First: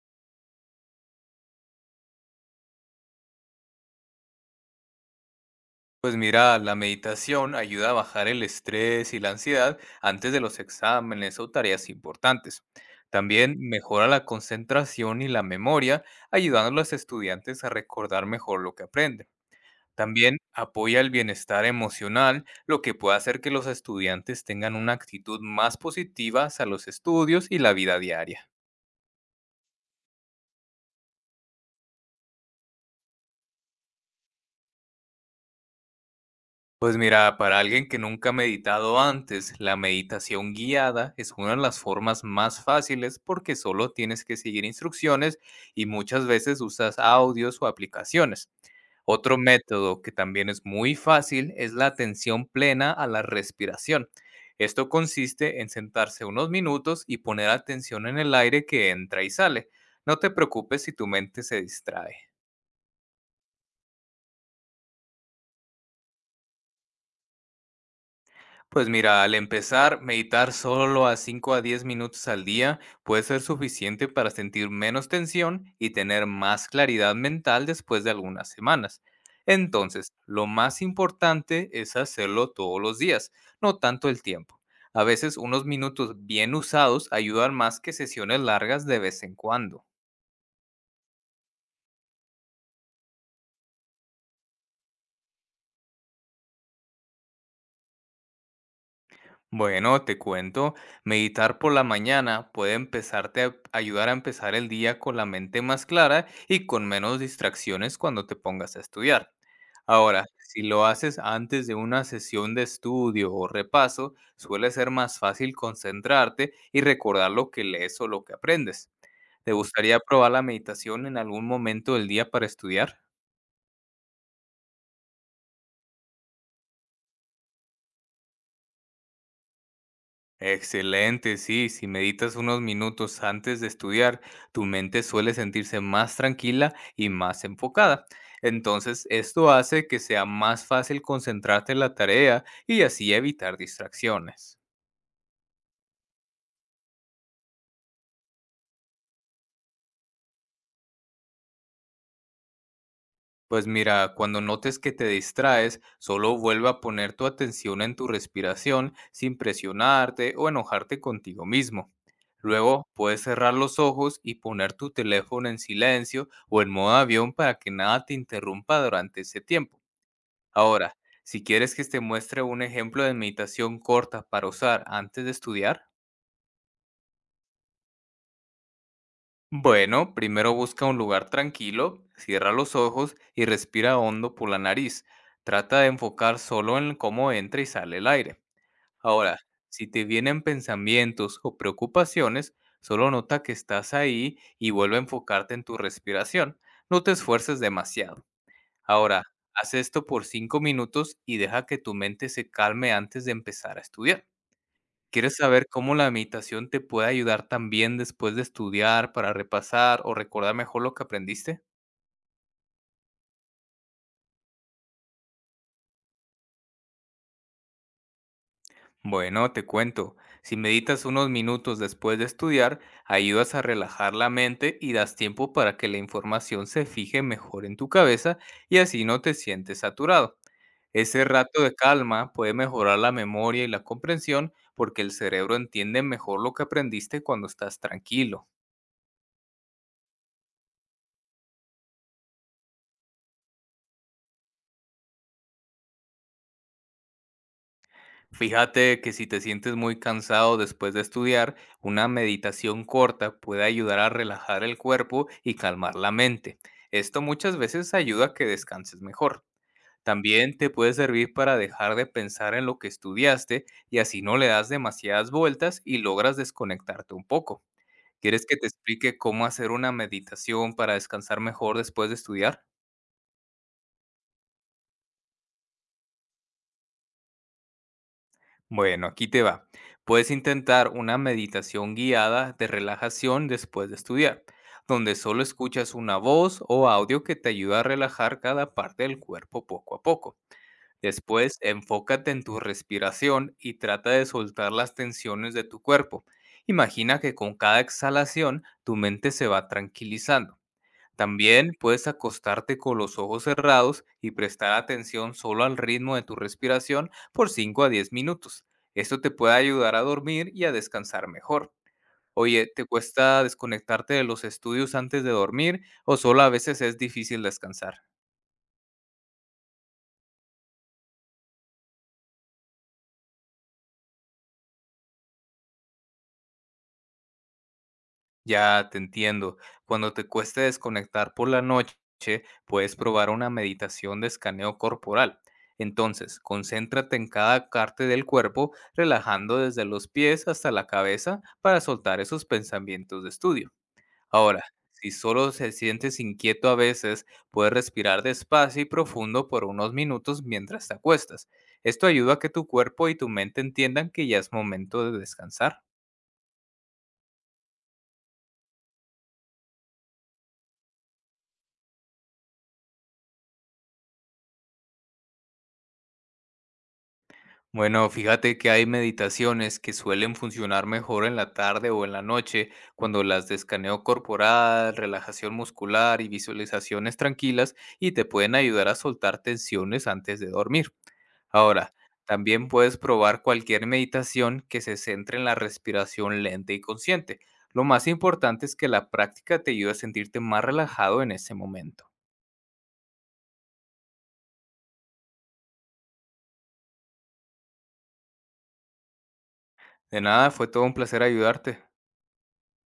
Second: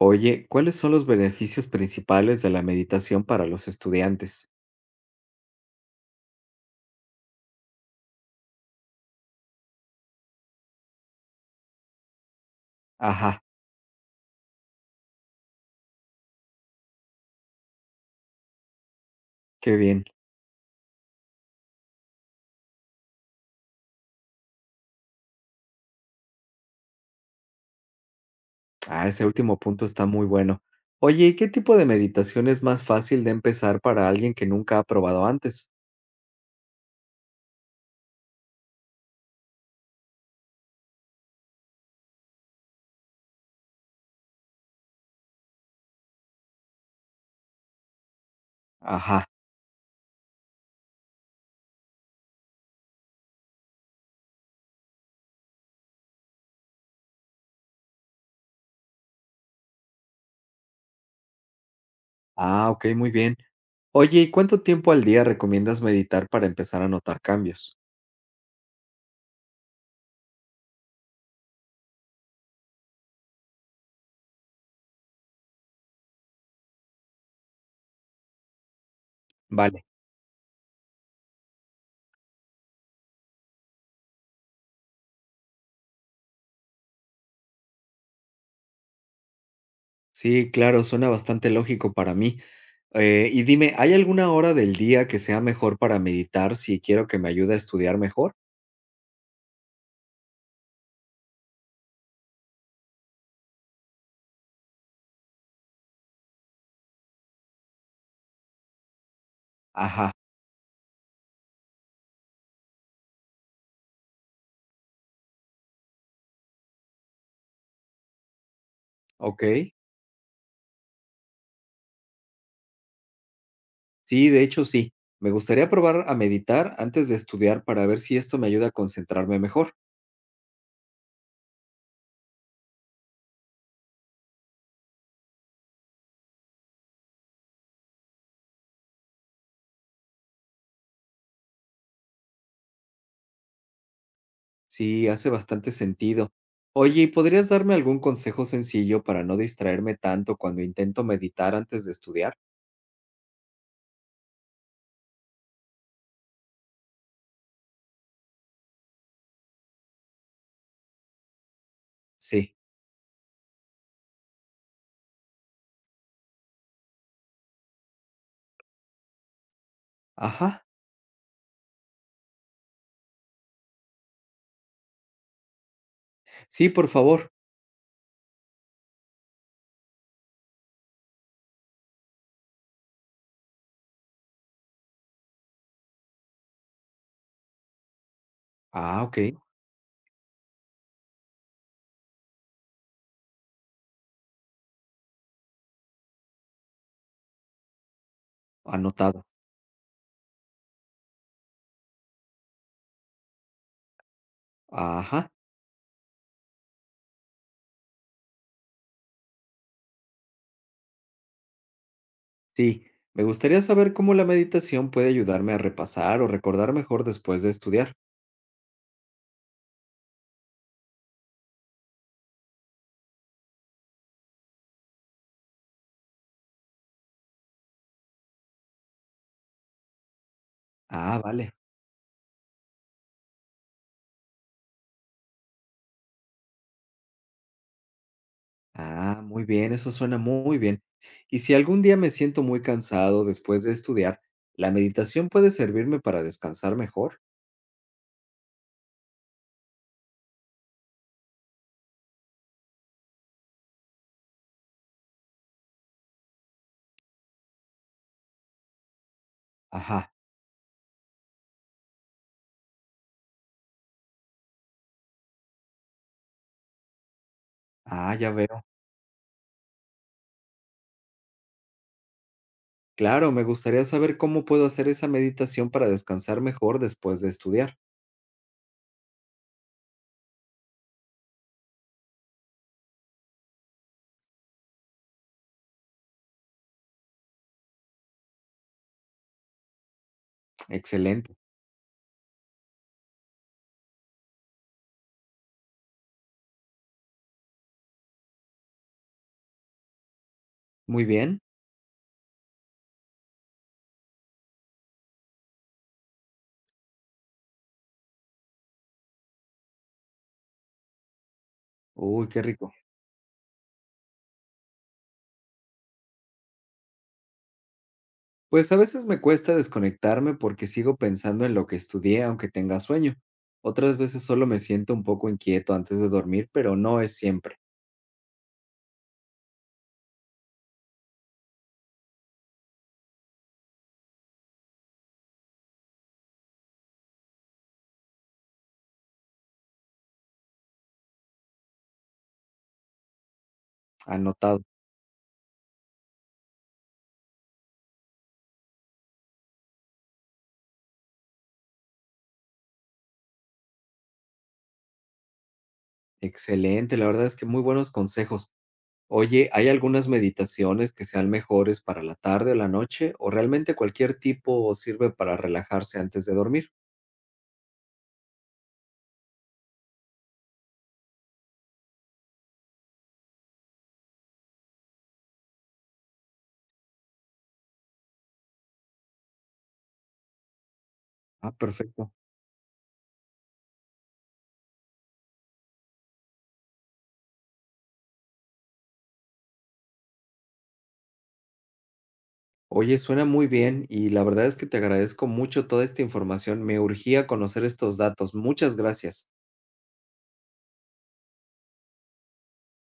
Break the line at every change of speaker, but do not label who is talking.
Oye, ¿cuáles son los beneficios principales de la meditación para los estudiantes?
Pues mira, la meditación ayuda a bajar el estrés y la ansiedad antes de los exámenes o tareas importantes.
Ajá,
También mejora la concentración y la memoria, ayudando a los estudiantes a recordar mejor lo que aprenden.
qué bien.
También apoya el bienestar emocional, lo que puede hacer que los estudiantes tengan una actitud más positiva hacia los estudios y la vida diaria.
Ah, ese último punto está muy bueno. Oye, ¿y qué tipo de meditación es más fácil de empezar para alguien que nunca ha probado antes?
Pues mira, para alguien que nunca ha meditado antes, la meditación guiada es una de las formas más fáciles porque solo tienes que seguir instrucciones y muchas veces usas audios o aplicaciones.
Ajá.
Otro método que también es muy fácil es la atención plena a la respiración. Esto consiste en sentarse unos minutos y poner atención en el aire que entra y sale. No te preocupes si tu mente se distrae.
Ah, ok, muy bien. Oye, ¿y cuánto tiempo al día recomiendas meditar para empezar a notar cambios?
Pues mira, al empezar, meditar solo a 5 a 10 minutos al día puede ser suficiente para sentir menos tensión y tener más claridad mental después de algunas semanas.
Vale.
Entonces, lo más importante es hacerlo todos los días, no tanto el tiempo. A veces unos minutos bien usados ayudan más que sesiones largas de vez en cuando.
Sí, claro, suena bastante lógico para mí. Y dime, ¿hay alguna hora del día que sea mejor para meditar si quiero que me ayude a estudiar mejor?
Bueno, te cuento, meditar por la mañana puede empezarte a ayudar a empezar el día con la mente más clara y con menos distracciones cuando te pongas a estudiar.
Ajá,
Ahora, si lo haces antes de una sesión de estudio o repaso, suele ser más fácil concentrarte y recordar lo que lees o lo que aprendes.
ok.
¿Te gustaría probar la meditación en algún momento del día para estudiar?
Sí, de hecho sí. Me gustaría probar a meditar antes de estudiar para ver si esto me ayuda a concentrarme mejor.
Excelente, sí, si meditas unos minutos antes de estudiar, tu mente suele sentirse más tranquila y más enfocada. Entonces, esto hace que sea más fácil concentrarte en la tarea y así evitar distracciones.
Sí, hace bastante sentido. Oye, ¿y podrías darme algún consejo sencillo para no distraerme tanto cuando intento meditar antes de estudiar?
Pues mira, cuando notes que te distraes, solo vuelve a poner tu atención en tu respiración sin presionarte o enojarte contigo mismo.
Sí.
Luego puedes cerrar los ojos y poner tu teléfono en silencio o en modo avión para que nada te interrumpa durante ese tiempo.
Ajá.
Ahora, si quieres que te muestre un ejemplo de meditación corta para usar antes de estudiar,
Sí, por favor.
bueno, primero busca un lugar tranquilo, cierra los ojos y respira hondo por la nariz. Trata de enfocar solo en cómo entra y sale el aire.
Ah, ok.
Ahora, si te vienen pensamientos o preocupaciones, solo nota que estás ahí y vuelve a enfocarte en tu respiración. No te esfuerces demasiado.
Anotado.
Ahora, haz esto por 5 minutos y deja que tu mente se calme antes de empezar a estudiar.
Ajá.
¿Quieres saber cómo la meditación te puede ayudar también después de estudiar para repasar o recordar mejor lo que aprendiste?
Sí. Me gustaría saber cómo la meditación puede ayudarme a repasar o recordar mejor después de estudiar.
Bueno, te cuento, si meditas unos minutos después de estudiar, ayudas a relajar la mente y das tiempo para que la información se fije mejor en tu cabeza y así no te sientes saturado.
Ah,
Ese
vale.
rato de calma puede mejorar la memoria y la comprensión porque el cerebro entiende mejor lo que aprendiste cuando estás tranquilo.
Ah, muy bien, eso suena muy bien. Y si algún día me siento muy cansado después de estudiar, ¿la meditación puede servirme para descansar mejor?
Fíjate que si te sientes muy cansado después de estudiar, una meditación corta puede ayudar a relajar el cuerpo y calmar la mente. Esto muchas veces ayuda a que descanses mejor.
Ajá,
También te puede servir para dejar de pensar en lo que estudiaste y así no le das demasiadas vueltas y logras desconectarte un poco.
ah, ya
¿Quieres que
veo.
te explique cómo hacer una meditación para descansar mejor después de estudiar?
Claro, me gustaría saber cómo puedo hacer esa meditación para descansar mejor después de estudiar.
Bueno, aquí te va. Puedes intentar una meditación guiada de relajación después de estudiar, donde solo escuchas una voz o audio que te ayuda a relajar cada parte del cuerpo poco a poco.
Excelente.
Después, enfócate en tu respiración y trata de soltar las tensiones de tu cuerpo. Imagina que con cada exhalación tu mente se va tranquilizando.
Muy bien.
También puedes acostarte con los ojos cerrados y prestar atención solo al ritmo de tu respiración por 5 a 10 minutos. Esto te puede ayudar a dormir y a descansar mejor.
Uy, qué
Oye,
rico.
¿te cuesta desconectarte de los estudios antes de dormir o solo a veces es difícil descansar?
Pues a veces me cuesta desconectarme porque sigo pensando en lo que estudié aunque tenga sueño. Otras veces solo me siento un poco inquieto antes de dormir, pero no es siempre.
Ya te entiendo. Cuando te cueste desconectar por la noche, puedes probar una meditación de escaneo corporal. Entonces, concéntrate en cada parte del cuerpo, relajando desde los pies hasta la cabeza para soltar esos pensamientos de estudio. Ahora,
Anotado.
si solo se sientes inquieto a veces, puedes respirar despacio y profundo por unos minutos mientras te acuestas. Esto ayuda a que tu cuerpo y tu mente entiendan que ya es momento de descansar.
Excelente, la verdad es que muy buenos consejos. Oye, ¿hay algunas meditaciones que sean mejores para la tarde o la noche? ¿O realmente cualquier tipo sirve para relajarse antes de dormir?
Bueno, fíjate que hay meditaciones que suelen funcionar mejor en la tarde o en la noche, cuando las de escaneo corporal, relajación muscular y visualizaciones tranquilas y te pueden ayudar a soltar tensiones antes de dormir.
Ah,
Ahora,
perfecto.
también puedes probar cualquier meditación que se centre en la respiración lenta y consciente. Lo más importante es que la práctica te ayude a sentirte más relajado en ese momento.
Oye, suena muy bien y la verdad es que te agradezco mucho toda esta información. Me urgía conocer estos datos. Muchas gracias.
De nada, fue todo un placer ayudarte.